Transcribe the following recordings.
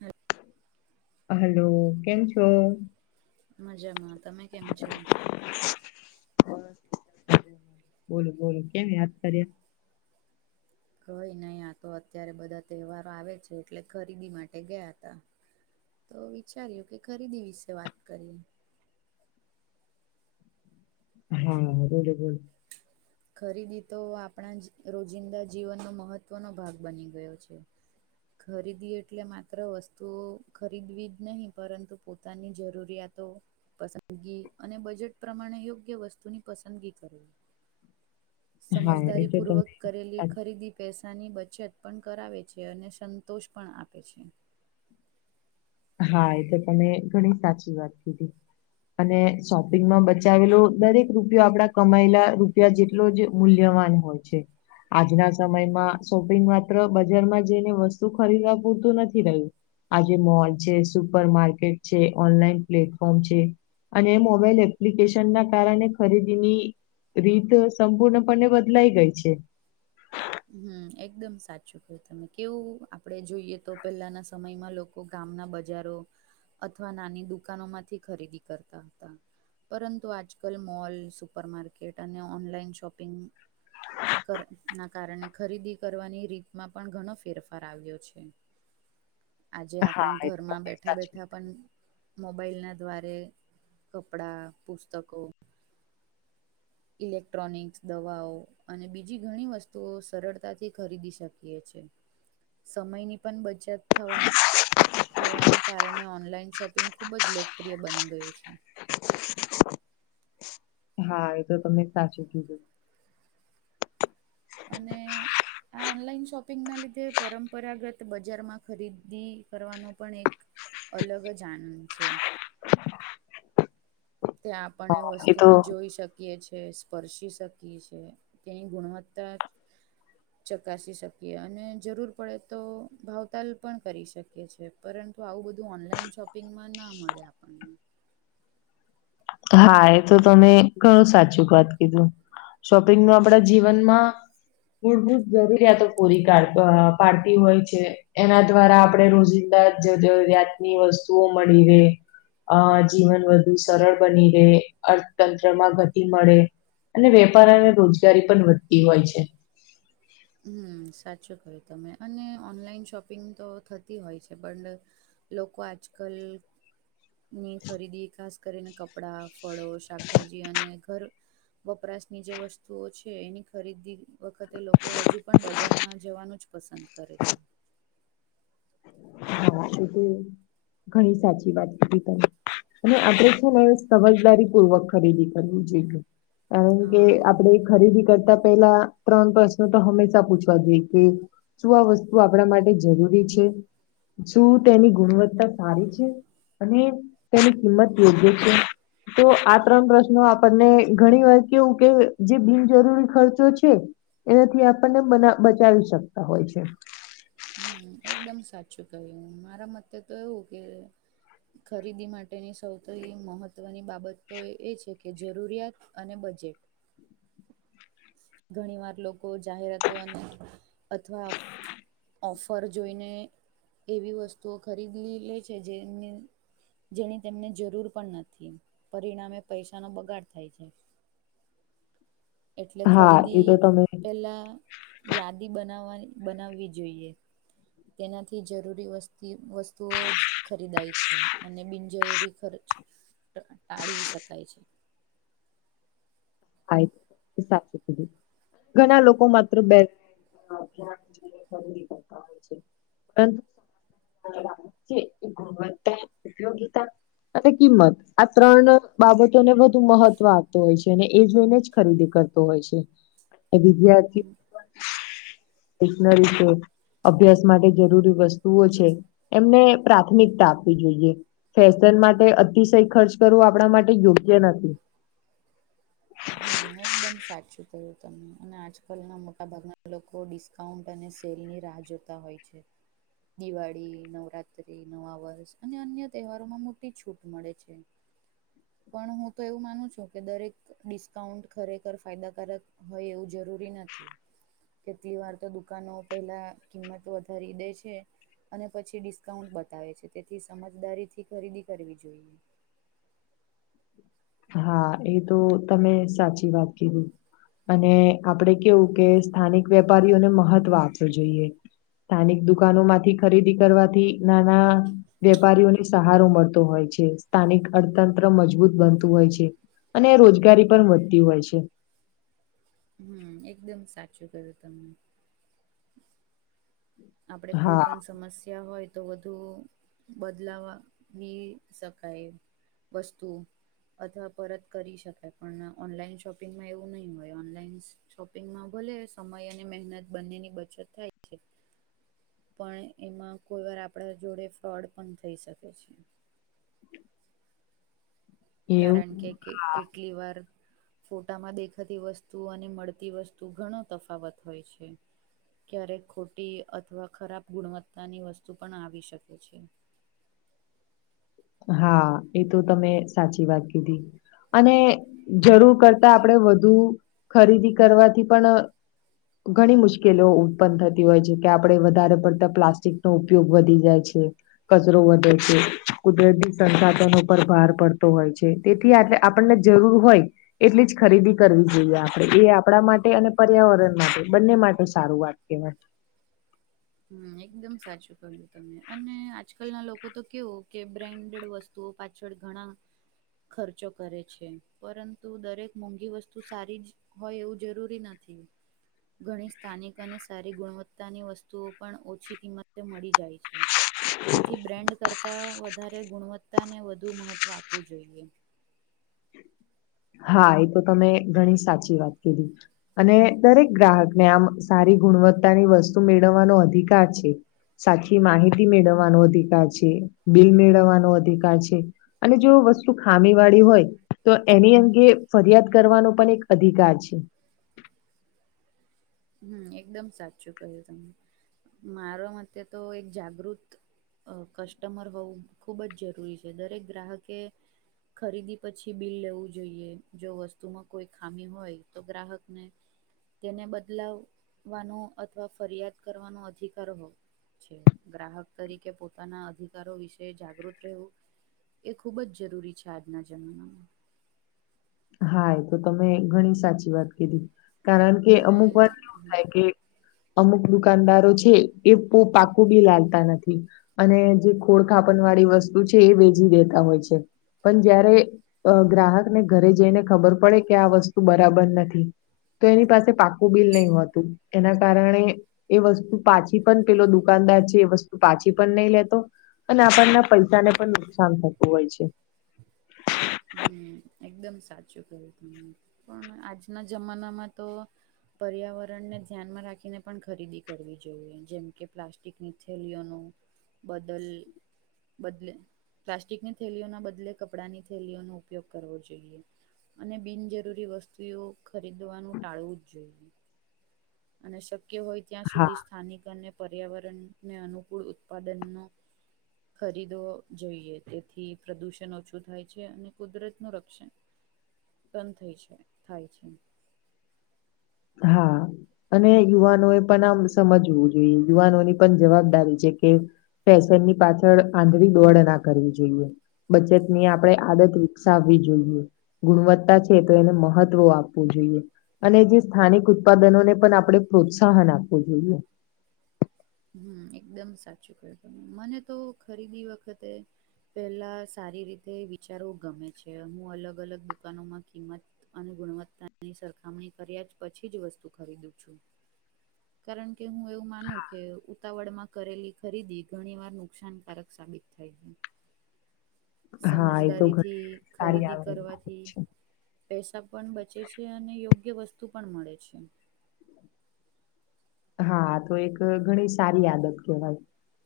હમ. Hello કેમ છો? મજામાં તમે કેમ છો? બોલો બોલો કેમ યાદ કરીયા. કઈ નહી આ તો અત્યારે બધા તહેવારો આવે છે એટલે ખરીદી માટે ગયા હતા. તો વિચાર્યું કે ખરીદી વિશે વાત કરીએ હા બરાબર. ખરીદી તો આપણા રોજિંદા જીવનનો મહત્વનો ભાગ બની ગયો છે. ખરીદી એટલે માત્ર વસ્તુઓ ખરીદવી જ નહી પરંતુ પોતાની જરૂરિયાતો પસંદગી અને બજેટ પ્રમાણે યોગ્ય વસ્તુની પસંદગી કરવી હા એ તો સમજદારીપૂર્વક તમે કરેલી સાચી ખરીદી પૈસાની બચત પણ કરાવે છે અને સંતોષ પણ આપે છે હા એ તો તમે ઘણી સાચી વાત કીધી અને શોપિંગમાં બચાવેલો દરેક રૂપિયો આપડા કમાયેલા રૂપિયા જેટલો જ મૂલ્યવાન હોય છે. આજના સમયમાં શોપિંગ માત્ર બજારમાં જઈને વસ્તુ ખરીદવા પૂરતું નથી રહ્યું. આજે મોલ છે સુપર માર્કેટ છે ઓનલાઈન પ્લેટફોર્મ છે અને મોબાઈલ એપ્લિકેશન ના કારણે ખરીદીની રીત સંપૂર્ણપણે બદલાઈ ગઈ છે હમ એકદમ સાચું કહ્યું તમે કેવું આપડે જોઈએ તો પહેલાના સમયમાં લોકો લોકો ગામના બજારો અથવા નાની દુકાનો માંથી ખરીદી કરતા હતા. પરંતુ આજકાલ મોલ સુપર માર્કેટ અને ઓનલાઈન શોપિંગ કર ના કારણે ખરીદી કરવાની રીતમાં પણ ઘણો ફેરફાર આવ્યો છે આજે હા, આપણે એ તો ઘરમાં તમે બેઠા સાચું બેઠા પણ મોબાઈલના દ્વારે કપડાં પુસ્તકો ઇલેક્ટ્રોનિક્સ, દવાઓ અને બીજી ઘણી વસ્તુઓ સરળતાથી ખરીદી શકીએ છે. સમયની પણ બચત થવામ થવાના કારણે ઓનલાઈન શોપિંગ ખૂબ જ લોકપ્રિય બની ગયું છે. હા એ તો તમે સાચું કીધું. અને આ ઓનલાઈન શોપિંગના લીધે પરંપરાગત બજારમાં ખરીદી કરવાનો પણ એક અલગ જ આનંદ છે. ત્યાં આપણ એ વસ્તુને જોઈ શક કીએ છે, સ્પર્શી શકીએ છે તેની ગુણવત્તા ચકાસી શકીએ અને જરૂર પડે તો ભાવતાલ પણ કરી શકીએ છીએ. પરંતુ આવું બધું ઓનલાઈન શોપિંગમાં ના મળે આપણને હા એતો તમે ઘણું સાચું વાત કીધું. શોપિંગ નું આપડા જીવનમાં મૂળભૂત જરૂરિયાતો પૂરી કાઢ પાડતી હોય છે એના દ્વારા આપણેે રોજિંદા જરૂરિયાતની વસ્તુઓ મળી રહે અ જીવન વધુ સરળ બની રહે અર્થતંત્રમાં ગતિ મળે અને વેપાર અને રોજગારી પણ વધતી હોય છે. હમ્મ, સાચું ક્યું તમે અને ઓનલાઈન શોપિંગ તો થતી હોય છે પણ લોકો આજ કલ ની ખરીદી ખાસ કરીને, કપડાં, ફળો, શાકભાજી અને ઘર વપરાશની જે વસ્તુઓ છે એની ખરીદી વખતે લોકો હજુ પણ બજારમાં જવાનું જ પસંદ કરે છે. હા, એ તો ઘણી સાચી વાત કીધી તમે. સમજદારી પૂર્વક ખરીદી કરવી જોઈએ. કારણ કે હા આપણેે ખરીદી કરતા પહેલા ત્રણ પ્રશ્નો તો હંમેશા પૂછવા જોઈએ, કે શું આ વસ્તુ આપણા માટે જરૂરી છે? શું તેની ગુણવત્તા સારી છે અને તેની કિંમત યોગ્ય છે. તો આ ત્રણ પ્રશ્નો આપણને ઘણી વાર કેવું કે જે બિનજરૂરી ખર્ચો છે. એનાથી આપણને બચાવી શકતા હોય છે. હમ્મ, એકદમ સાચું કહ્યું. મારા મતે તો એવું કે ખરીદી માટેની સૌથી મહત્વની બાબત એ છે કે જરૂરિયાત અને બજેટ. ઘણી વાર લોકો જાહેરાતો અને અથવા ઓફર જોઈને, એવી વસ્તુઓ ખરીદી લે છે. જેની જેની તેમને જરૂર પણ નથી. પરિણામે પૈસાનો બગાડ થાય છે. [inaudible] એટલે હા એ ખરીદી તો તમે પહેલા યાદી બનાવાની, બનાવવી જોઈએ. તેનાથી જરૂરી વસ્તી, વસ્તુઓ જ ખરીદાય છે અને બિનજરૂરી ખર્ચ ટાળી શકાય છે. થાય, સાચું કીધું. ઘણા લોકો માત્ર બે [inaudible] ગુણવત્તા, ઉપયોગિતા અને કિંમત. આ ત્રણ બાબતોને વધુ મહત્વ આપતો હોય છે. એ જોઈને જ ખરીદી કરતો હોય છે. એ વિધાર્થી સ્ટેશનરી છે અભ્યાસ માટે જરૂરી વસ્તુ ઓ છે એમને પ્રાથમિકતા આપવી જોઈએ. ફેશન માટે અતિશય ખર્ચ કરવો આપણા માટે યોગ્ય નથી. હમ્મ એકદમ સાચું કયું તમે અને આજકાલના મોટા ભાગના લોકો ડિસ્કાઉન્ટ અને સેલની રાહ જોતા હોય છે. દિવાળી, નવરાત્રિ નવા વર્ષ અને અન્ય તહેવારોમાં મોટી છૂટ મળે છે. પણ હું તો એવું માનું છું કે દરેક ડિસ્કાઉન્ટ ખરેખર ફાયદાકારક હોય, એવું જરૂરી નથી. કેટલી વાર તો દુકાનો પહેલા કિંમત વધારી દે છે. અને પછી ડિસ્કાઉન્ટ બતાવે છે, તેથી સમજદારીથી ખરીદી કરવી જોઈએ. હા, એ તો તમે સાચી વાત કીધી અને આપણેે કેવું કે સ્થાનિક વેપારીઓને મહત્વ આપવું જોઈએ. સ્થાનિક દુકાનોમાંથી ખરીદી કરવાથી નાના વેપારીઓને સહારો મળતો હોય છે. સ્થાનિક અર્થતંત્ર મજબૂત બનતું હોય છે અને રોજગારી પણ વધતી હોય છે. હમ્મ એકદમ સાચું કયું તમે આપણે કોઈ હા પણ સમસ્યા હોય, તો વધુ બદલાવ લાવી શકાય વસ્તુ અથવા પરત કરી શકાય, પણ ઓનલાઈન શોપિંગમાં એવું નહી હોય. ઓનલાઈન શોપિંગમાં ભલે સમય અને મહેનત બંનેની બચત થાય. છે પણ એમાં કોઈ વાર આપણા જોડે ફ્રોડ પણ થઈ શકે છે. એવું કારણ કે હા કેટલીવાર ફોટામાં દેખાતી વસ્તુ અને મળતી વસ્તુ ઘણો તફાવત હોય છે. ક્યારેક ખોટી અથવા ખરાબ ગુણવત્તાની વસ્તુ પણ આવી શકે છે. હા એ તો તમે સાચી વાત કીધી અને જરૂર કરતા આપણેે વધુ ખરીદી કરવાથી પણ ઘણી મુશ્કેલી ઉત્પન્ન થતી હોય છે કે આપડે વધારે પડતા પ્લાસ્ટિકનો ઉપયોગ વધી જાય છે. કચરો વધે છે. કુદરતી સંસાધનો પર ભાર પડતો હોય છે તેથી આટલે આપણને જરૂર હોય એટલીજ ખરીદી કરવુ જોઈએ આપણેે એ આપણા માટે અને પર્યાવરણ માટે બંને માટે સારું વાત કહેવાય હમ્મ એકદમ સાચું કહ્યું તમે અને આજકાલના લોકોતો કેવું કે બ્રેન્ડેડ વસ્તુ ઓ પાછળ ઘણા ખર્ચો કરે છે પરંતુ દરેક મોંઘી વસ્તુ સારીજ હોય એવું જરૂરી નથી ઘણી સ્થાનિક અને સારી ગુણવત્તાની વસ્તુ ઓ પણ ઓછી કિંમતે મળી જાય છે તેથી બ્રેન્ડ કરતા વધારે ગુણવત્તાને વધુ મહત્વ આપવું જોઈએ. હા એ તો તમે ઘણી સાચી વાત કીધી. અને દરેક ગ્રાહકને આમ સારી ગુણવત્તાની વસ્તુ મેળવવાનો અધિકાર છે. સાચી માહિતી મેળવવાનો અધિકાર છે બિલ મેળવવાનો અધિકાર છે. અને જો વસ્તુ ખામી વાળી હોય તો એની અંદર એ ફરિયાદ કરવાનો પણ એક અધિકાર છે. હમ્મ એકદમ સાચું કહ્યું તમે મારા મતે તો એક જાગૃત કસ્ટમર હોવું ખૂબ જ જરૂરી છે દરેક ગ્રાહકે ખરીદી પછી બિલ લેવું જોઈએ જો વસ્તુમાં કોઈ ખામી હોય તો ગ્રાહકને તેને બદલાવવાનો અથવા ફરિયાદ કરવાનો અધિકાર હોવો. ગ્રાહક તરીકે પોતાના અધિકારો વિશે જાગૃત રહેવું. એ ખૂબજ જરૂરી છે આજના જમાનામાં. હા એ તો તમે ઘણી સાચી વાત કીધી. કારણ કે અને અમુક વાર કેવું થાય કે અમુક દુકાનદારો છે એ બહુ પાકુ બીલ આલતા નથી. અને જે ખોડ ખાપણ વાળી વસ્તુ છે એ વેચી દેતા હોય છે. પણ જયારે ગ્રાહકને ઘરે જઈને ખબર પડે કે આ વસ્તુ બરાબર નથી તો એની પાસે પાકુ બીલ ભી નહી હોતું. એના કારણે એ વસ્તુ પાછી પણ પેલો દુકાનદાર છે એ વસ્તુ પાછી પણ નહી લેતો અને આપણને પૈસાને પણ નુકસાન થતું હોય છે. હમ્મ એકદમ સાચું કહ્યું તમેં પણ આજના જમાનામાં તો પર્યાવરણને ધ્યાનમાં રાખીને પણ ખરીદી કરવી જોઈએ જેમ કે પ્લાસ્ટિકની થેલીઓનું બદલ બદલે પ્લાસ્ટિકની થેલીઓના બદલ બદલે કપડાંની થેલીઓનો ઉપયોગ કરવો જોઈએ. અને બિનજરૂરી વસ્તુઓ ખરીદવાનું ટાળવુંજ જોઈએ. અને શક્ય હોય ત્યાં હા સુધી સ્થાનિક અને પર્યાવરણને અનુકૂળ ઉત્પાદનનો ખરીદો જોઈએ તેથી પ્રદુષણ ઓછું થાય છે અને કુદરતનું રક્ષણ બંધ થઈ છે થાય છે. હા. અને યુવાનોએ પણ આમ સમજવું જોઈએ, યુવાનોની પણ જવાબદારી છે કે પેસા ની પાછળ આંધળી દોડ ના કરવી જોઈએ. બચત ની આપણે આદત વિકસાવવી જોઈએ. ગુણવત્તા છે તો એને મહત્વ આપવું જોઈએ અને જે સ્થાનિક ઉત્પાદનોને પણ આપડે પ્રોત્સાહન આપવું જોઈએ. હમ્મ એકદમ સાચું કહ્યું મને તો ખરીદી વખતે પેલા સારી રીતે વિચારવું ગમે છે. હું અલગ અલગ દુકાનોમાં કિંમત અને ગુણવત્તાની સરખામણી કર્યા પછી જ વસ્તુ ખરીદું છું. કારણ કે હું એવું માનું કે ઉતાવળમાં કરેલી ખરીદી ઘણી વાર નુકસાનકારક સાબિત થાય છે. હા એ તો ઘણી સમજદારીથી સારી ખરીદી આવે કરવાથી છે પૈસા પણ બચે છે અને યોગ્ય વસ્તુ પણ મળે છે. હા તો એક ઘણી સારી આદત કહેવાય.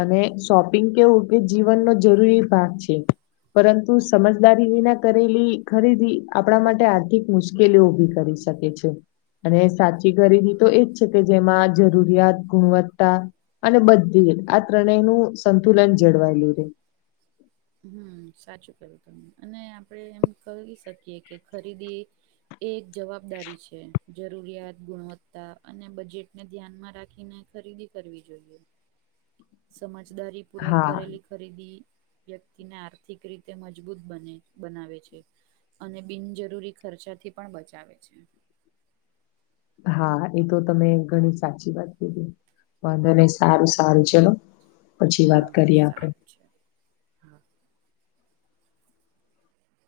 અને શોપિંગ કેવું કે જીવનનો જરૂરી ભાગ છે. પરંતુ સમજદારી વિના કરેલી ખરીદી આપણા માટે આર્થિક મુશ્કેલી ઓ ઉભી કરે છે. [inaudible] છે અને સાચી ગરીબી તો એજ છે કે જેમાં જરૂરિયાત ગુણવત્તા અને બધુંય આ ત્રણેય નું સંતુલન જળવાયેલું રહે. હમ સાચું કહ્યું તમે, અને આપણે એમ કહી શકીએ કે ખરીદી એ એક જવાબદારી છે જરૂરિયાત ગુણવત્તા અને બજેટને ધ્યાનમાં રાખીને ખરીદી કરવી જોઈએ. સમજદારી પૂર્વક હા કરેલી ખરીદી વ્યક્તિને આર્થિક રીતે મજબૂત બનાવે છે. અને બિનજરૂરી ખર્ચાથી પણ બચાવે છે. હા એતો તમે ઘણી સાચી વાત કીધી. વાંધો નઈ સારું સારું ચલો પછી વાત હા હા કરીએ આપડે. સારું છે હા